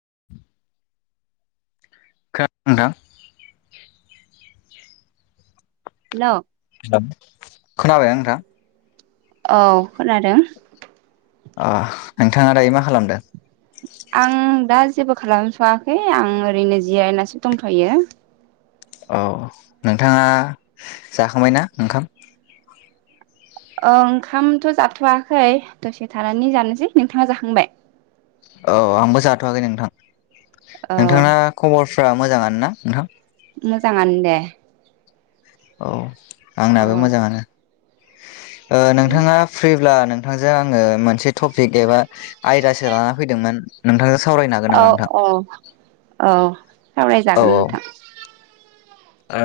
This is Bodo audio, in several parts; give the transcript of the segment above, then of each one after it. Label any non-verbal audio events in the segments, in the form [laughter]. खोनादों नोंथां? हेल' हेलौ खोनाबाय ना‌ नोंथां? औ खोनादों अ नोंथाङा दायो मा खालामदों? आं दा जेबो खालामथ'वाखै आं ओरैनो जिरायनासो दंथ'यो औ नोंथाङा जाखांबायना ओंखाम? औ ओंखामथ' जाथ'वाखै दसे थानानै जानोसै नोंथाङा जाखांबाय? औ आंबो जाथ'वाखै नोंथां औ नोंथांना खबरफ्रा मोजाङानो ना नोंथां? मोजाङानो दे औ औ आंनाबो मोजाङानो नोंथाङा फ्रिब्ला नोंथांजों आङो मोनसे टपिक एबा आयदासो लाना फैदोंमोन नोंथांजों सावरायनो हागोन औ नामा नोंथां? औ औ औ सावरायजागोन नोंथां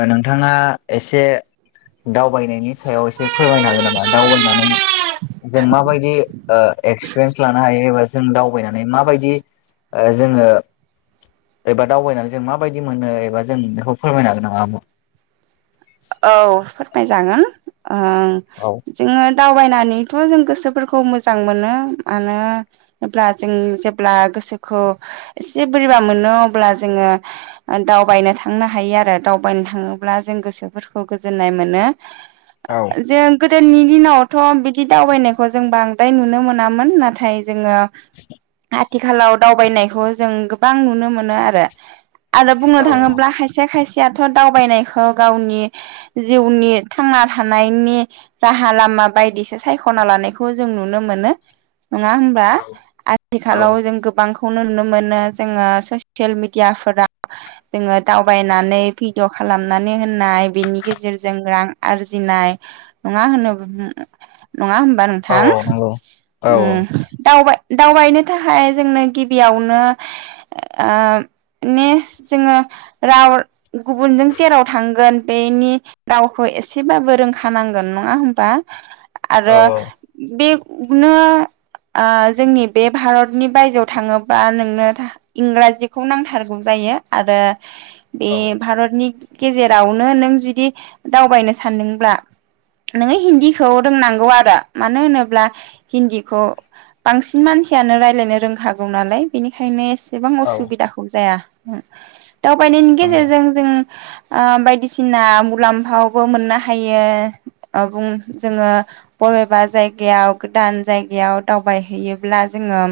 नोंथाङा एसे दावबायनायनि सायाव एसे फोरमायनो हागोन नामा दावबायनानै जों माबायदि ओ एक्सपिरियेन्स लानो हायो एबा जों दावबायनानै माबायदि? ओ जोङो एबा दावबायनानै जों माबायदि मोनो एबा जों बेखौ फोरमायनो हागोन नाम [unintelligible] औ फोरमायजागोन ओं औ जोङो दावबायनानैथ' जों गोसो गोसोफोरखौ मोजां मोनो मानो होनब्ला जों जेब्ला गोसोखौ एसे बोरैबा मोनो अब्ला जोङो दावबायनो थांनो हायो आरो दावबायनो थाङोब्ला जों गोसोफोरखौ गोजोननाय मोनो औ जों गोदोनि दिनावथ' बिदि दावबायनायखौ जों बांद्राय नुनो मोनामोन नाथाय जोङो आथिखालाव दावबायनायखौ जों गोबां नुनो मोनो आरो आरो बुंनो औ थाङोब्ला खायसे खायसेयाथ' दावबायनायखौ गावनि जिउनि थांना थानायनि राहा लामा बायदिसो सायख'ना लानायखौ जों नुनो मोनो नङा होनबा आथिखालाव औ जों गोबांखौ खौ नुनो मोनो जोङो ससियेल मिडियाफोरा जोङो दावबायनानै भिडिअ खालामनानै होनाय बेनि गेजेरजों रां आरजिनाय नङा होनो नङा होमबा औ नोंथां? नंगौ औ ओम दावबाय दावबायनो थाखाय जोंनो गिबियावनो ओ नेस्ट जोंहा राव गुबुनजों जेराव थांगोन बेनि रावखौ एसेबाबो रोंखानांगोन नङा होमबा औ आरो नंगौ बेनो ओ जोंनि बे भारतनि बायजोआव थाङोबा नोंनो इंराजिखौ नांथारगौ जायो आरो बे भारतनि गेजेरावनो नो नों जुदि दावबायनो सानदोंब्ला नोङो हिन्दीखौ रोंनांगौ आरो मानो होनोब्ला हिन्दीखौ बांसिन मानसियानो रायलायनो रोंखागौ नालाय बेनिखायनो एसेबां औ असुबिदाखौ जाया दावबायनायनि गेजेरजों जों ओ बायदि सिना मुलाम्फायावबो मोननो हायो बुं जोङो बबेबा जाय गोदान जायगायाव दावबाय हैैयोब्ला जोङो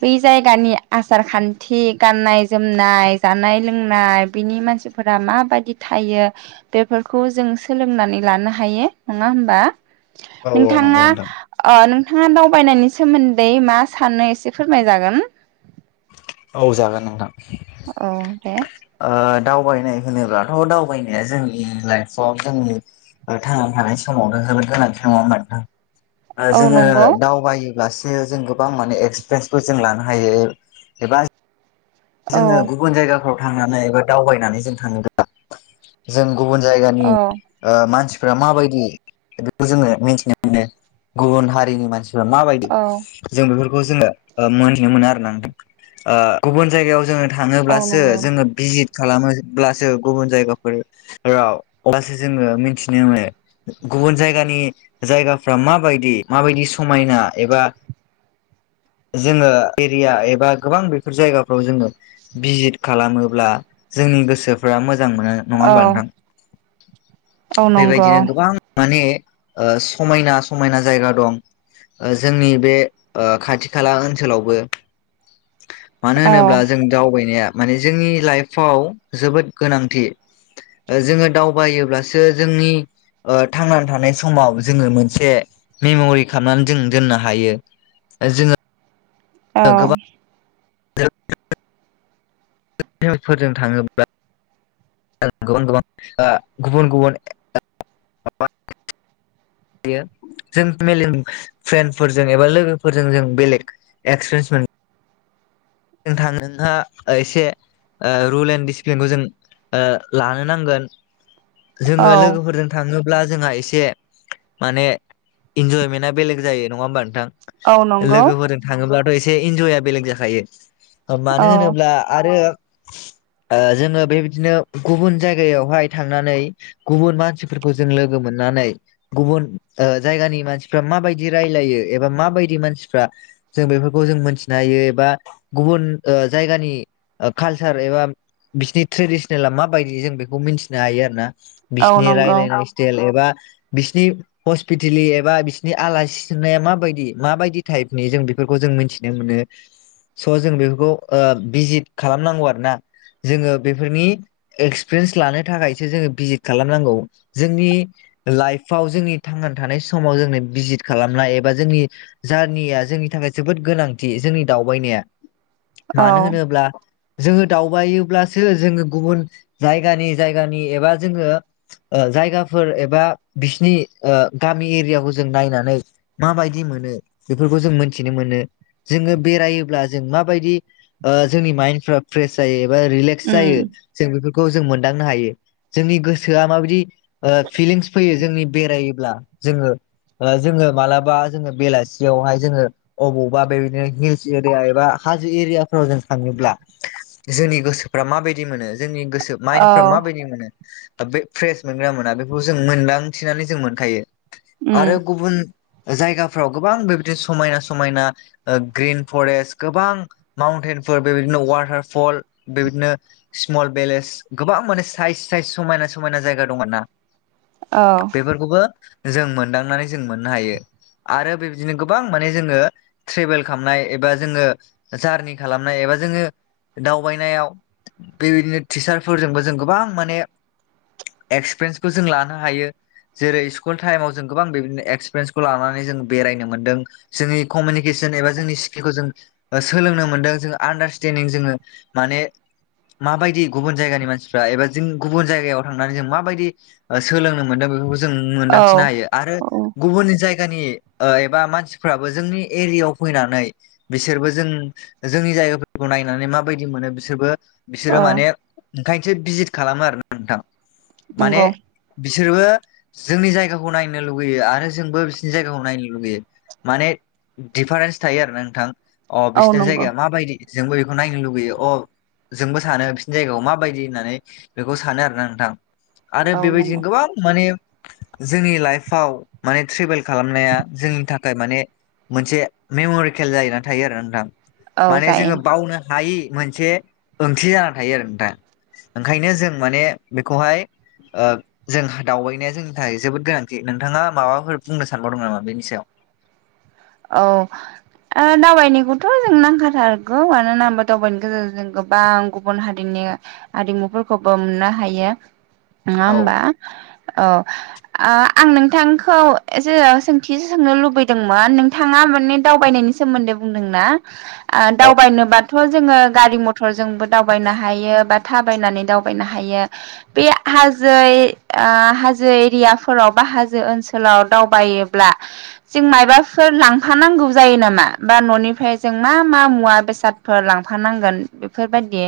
बै जायगानि आसार खान्थि गाननाय जोमनाय जानाय लोंनाय बिनि मानसिफोरा माबायदि थायो बेफोरखौ जों सोलोंनानै लानो हायो नङा होमबा औ नंगौ नोंथाङा नोंथां ओ नोंथाङा दावबायनायनि सोमोन्दै मा सानो एसे फोरमायजागोन औ जागोन नोंथां औ दे ओ दावबायनाय होनोब्लाथ दावबायनाया जोंनि लाइफआव जोंनि थांना थानाय समावनो जोबोद गोनांथि नङा होमबा नोंथां औ जोङो नंगौ दावबाय लासे जों गोबां माने एक्सपिरियेन्सबो जों लानो हायो एबा औ जोङो गुबुन जायगाफ्राव थांनानै एबा दावबायनानै जों थाङोब्ला जों गुबुन जायगानि औ ओ मानसि फोरा माबायदि बेखौ जोङो मिथिनो मोनो गुबुन हारिनि मानसि माबायदि औ जों बेफोरखौ जोङो मोनथिनो मोनो आरो ना नोंथां गुबुन जायगायाव जोङो औ थाङोब्लासो नंगौ जोङो भिजित खालामोब्लासो गुबुन जायगाफोराव अब्लासो जोङो मिथिनो मोनो गुबुन जायगानि जायगाफ्रा माबायदि माबायदि समायना एबा जोङो एरिया एबा गोबां बेफोर जायगा फोराव जोङो भिट खालामोब्ला जोंनि गोसोफ्रा मो जां मोनो नङा औ ओमबा नोंथां औ नंगौ बेबायदिनो गोबां माने समायना समायना जायगा दं ओ जोंनि बे ओ खाथि खाला ओनसोलावबो मानो औ होनोब्ला जों दावबायनाया माने जोंनि लाइफाव जोबोद गोनांथि ओ जोङो दावबायोब्लासो जोंनि ओ थांनानै थानाय समाव जोङो मोनसे मेमरि खालामनानै जों दोननो हायो जोङो अ गोबां [unintelligible] [unintelligible] फोरजों थाङोब्ला गुबुन गुबुन [unintelligible] गुबुन गुबुन [unintelligible] बियो जों मेलेम फ्रेन्डफोरजों एबा लोगोफोरजों जों बेलेग एक्सपिरियेन्स मोन नोंथां नोंहा एसे रुल एन्ड डिसिप्लिनखौ जों ओ लानो नांगोन औ जोङो लोगोफोरजों थाङो ब्ला जोंहा एसे माने इन्जयमेन्टआ बेलेग जायो नङा ओमबा औ नोंथां नंगौ लोगोफोरजों थाङोब्लाथ एसे इन्जयआ बेलेग जाखायो औ मानो होनोब्ला आरो ओ जोङो बेबायदिनो गुबुन जायगायावहाय थांनानै गुबुन मानसिफोरखौ जों लोगो मोन नानै गुबुन ओ जायगानि मानसिफ्रा माबायदि रायलायो एबा माबायदि मानसिफ्रा जों बेफोरखौ जों मोनथिनो हायो एबा गुबुन ओ जायगानि कालसार एबा बिसिनि ट्रेडिसनला माबायदि जों बेखौ मिथिनो हायो आरो ना औ बिसिनि नंगौ रायलायनाय स्टेल एबा बिसिनि हस्पितेलि एबा बिसोरनि आलासि सोंनाया माबायदि माबायदि टाइपनि जों बे फोरखौ जों मिथिनो मोनो स' जों बेफोरखौ ओ भिजित खालामनांगौ आरोना जोङो बेफोरनि एक्सपिरियेन्स लानो थाखायसो जोङो भिजिट खालामनांगौ जोंनि लाइफाव जोंनि थांनानै थानाय समाव जोंनो भिजिट खालामनाय एबा जोंनि जारनिया जोंनि नि थाखाय जोबोद गोनांथि जोंनि दावबायनाया औ मानो होनोब्ला जोङो दावबायोब्लासो जोङो गुबुन जायगानि जायगानि एबा जोङो ओ जायगाफोर एबा बिसिनि ओ गामि एरियाखौ जों नायनानै माबायदि मोनो बेफोरखौ जों मोनथिनो मोनो जोङो बेरायोब्ला जों माबायदि ओ जोंनि माइनफोरा‌ फ्रेस जायो एबा रिलेक्स उम जायो जों बेफोरखौ मोन दांनो हायो जोंनि गोसोआ माबायदि ओ फिलिंस फैयो जोंनि बेरायोब्ला जोङो ओ जोङो मालाबा जोङो बेलासियावहाय जोङो अबावबा बेबायदिनो हिल्स एरिया बा हाजो एरियाफोराव जों थाङोब्ला जोंनि गोसोफ्रा माबायदि मोनो जोंनि औ माइन्दफ्रा माबायदि मोनो बे फ्रेस मोनग्रा मोना बेखौ जों मोनदांथिनानै जों मोनखायो उम आरो गुबुन जायगाफ्राव गोबां बेबादिनो समायना समायना ग्रिन फरेस्ट गोबां माउन्टेनफोर बेबायदिनो वाटारफल बेबायदिनो स्मल बेलेज गोबां गोबां माने साइज साइज समायना समायना जायगा दं ना औ बेफोरखौबो जों मोनदांनानै जों मोननो हायो आरो बेबायदिनो गोबां माने जोङो ट्रेभेल खालामनाय एबा जोङो जारनि खालामनाय एबा जोङो दावबायनायाव बेबायदिनो टिचारफोरजोंबो जों गोबां माने एक्सपिरियेन्सखौ जों लानो हायो जेरै स्कुल टाइमाव जों गोबां बेदिनो एक्सपिरियेन्सखौ लानानै जों बेरायनो मोनदों जोंनि कमिनिके जेनेबा जोंनि स्किलखौ जों सोलोंनो मोन्दों जों आडारस्टेडिं जोङो माने माबायदि गुबुन जायगानि मानसिफ्रा एबा जों गुबुन जायगायाव थांनानै जों माबायदि सोलोंनो मोनदों बेफोरखौ जों औ मोनदांथिनो हायो आरो औ गुबुननि जाय गानि एबा मानसिफ्राबो जोंनि एरियायाव फैनानै बिसोरबो जों जों जोंनि जायगाफोरखौ नायनानै माबायदि मोनो बिसोरबो औ बिसोरो माने ओंखायनोसो भिजतट खालामो आरो ना नोंथां माने नंगौ बिसोरबो जोंनि जायगाखौ नायनो लुुबैयो आरो जोंबो बिसोरनि जायगाखौ नायनो लुगैयो माने दिडिफारेन्स थायो आरो नोंथां अ औ बिसनि नंगौ जायगाया माबायदि जोंबो बेखौ नायनो लुुबैयो अ जोंबो सानो बिसनि जायगायाव माबायदि होननानै बेखौ सानो आरो ना नोंथां आरो औ बेबायदिनो नंगौ गोबां माने जोंनि लाइफाव माने ट्रेभेल खालामनाया जोंनि थाखाय माने मोनसे मेमरिकेल जायो ना थायो आरो नोंथां औ माने जायो जोङो बावनो हायि मोनसे ओंथि जाना थायो आरो नोंथां ओंखायनो जों माने बेखौहाय ओ जों दावबायनाया जोंनि थाखाय जोबोद गोनांथि नोंथाङा माबाफोर बुंनो सानबावदों नामा बेनि सायाव? औ दावबायनायखौथ' जों नांखाथारगौ मानोना दावबायनायनि गेजेरजों जों गोबां गुबुन हारिनि आरिमुफोरखौबो मोननो हायो नङा औ होमबा औ आं नोंथांखौ एसे सोंथि सोंनो लुबैदोंमोन नों थाङा माने दावबायनायनि सोमोन्दै बुंदोंना दावबायनोबाथ' जोङो गारि मथर जोंबो दावनो हायो बा थाबायनानै दावनो हायो बे हाजो ओ हाजो एरियाफोराव बा हाजो ओनसोलाव दावबायोब्ला जों मायबा फोर लांफानांगौ जायो नामा बा न'निफ्राय जों मा मा मुवा बेसादफोर लांफानांगोन बेफोरबायदि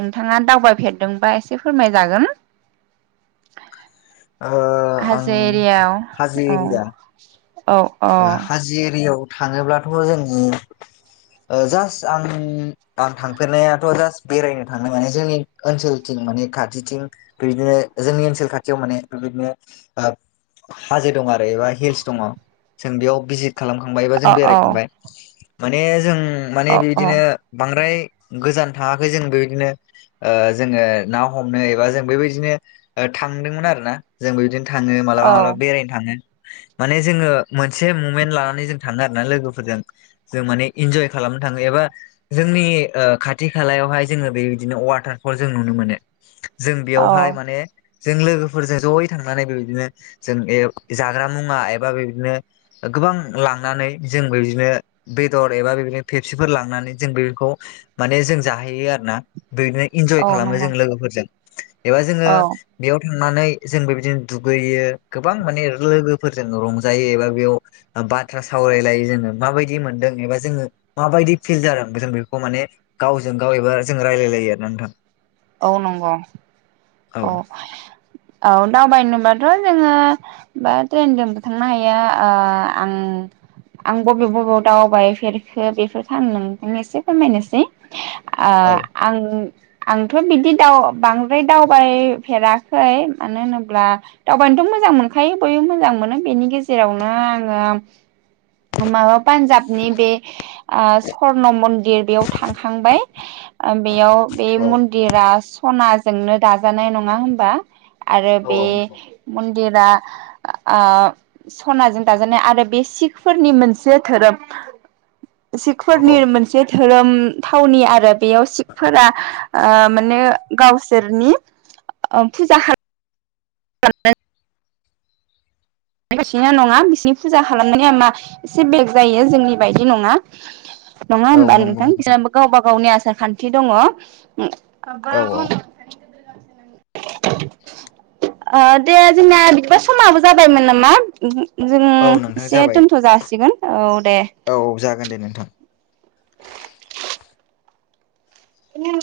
नोंथाङा दावबायफेरदोंबा एसे फोरमायजागोन [inaudible] आं हाजो एरियाव हाजो औ एरिया औ औ बियाव थाङोब्लाथ' जोंनि जास्ट आं आं थांफेरनायाथ' जास्ट बेरायनो थांनाय माने जोंनि ओनसोलथिं माने खाथिथिं बेदिनो जोंनि ओनसोल खाथियाव माने बेबायदिनो हाजो दङ आरो एबा हिल्स दङ जों बेयाव भिजिट खालामखांबाय एबा जों अ औ बेरायखांबाय माने जों माने अ अ बिदिनो बांद्राय गोजान थाङाखै जों बेबायदिनो जोङो ना हमनो एबा जों बेबायदिनो थांदोंमोन आरो ना जोंबो बिदिनो थाङो मालाबा मालाबा बेरायनो थाङो माने जोङो मोनसे ममेन्ट लानानै जों थाङो आरोना लोगोफोरजों जों माने इन्जय खालामनो थाङो एबा जों जोंनि खाथि खालायावहाय जोङो बेबायदिनो वाटारफल जों नुनो मोनो। जों औ बेयावहाय माने जों लोगोफोरजों ज'यै थांनानै बेबायदिनो जों जाग्रा मुवा एबा बेदिनो गोबां लांनानै जों बेदिनो बेदर एबा बेदिनो फेपसिफोर लांनानै जों बेफोरखौ माने जों जाहैयो आरो ना बिदिनो इन्जय औ खालामो नंगौ जों लोगोफोरजों एबा जोङो औ बेयाव थांनानै जोंबो बेबादिनो दुगैयो गोबां माने लोगोफोरजों रंजायो एबा बेयाव बाथ्रा सावरायलायो जोङो माबायदि मोनदों एबा जोङो माबायदि फिल जादों जों बेखौ माने गावजों गाव एबा जों रायलाय लायो आरो ना नोंथां औ नंगौ औ औ दावबायनो बाथ' जोङो बा ट्रेनजोंबो थांनो हायो आं आं बबे बबेयाव दावबायफेरखो बेफोरफोरखौ आं नोंनो एसे फोरमायनोसै ओ औ आं आं थ' बिदि दाव बांद्राय दावबायफेराखै मानो होनोब्ला दावबायनोथ' मोजां मोनो खायो बयबो मोजां मोनो बेनि गेजेरावनो आङो माबा पान्जाबनि बे ओ स्वर्न मन्दिर बेयाव थांखांबाय। बेयाव बे औ मन रा सनाजोंनो दानाय नङा हमबा आरो औ बे मनदिरा ओ सनाजों दाजानाय आरो बे सिखफोरनि मोनसे धोरोम [inaudible] सिखफोरनि औ मोनसे धोरोम थावनि आरो बेयाव सिखफोरा ओ माने गावसोरनि ओ फुजा खालाम [unintelligible] बिसिना नङा बिसिनि फुजा खालामनाया मा एसे बेलेग जायो जोंनि बायदि नङा। नङा औ होमबा नंगौ नोंथां बिसोरबो गावबा गावनि आसार खान्थि दङ। औ औ [unintelligible] दे जोंना बिदिबा समाबो जाबाय। मोन नामा जों औ नोंथां एसे जाबाय दोनथ' जासिगोन औ दे। औ जागोन दे नोंथां बिदि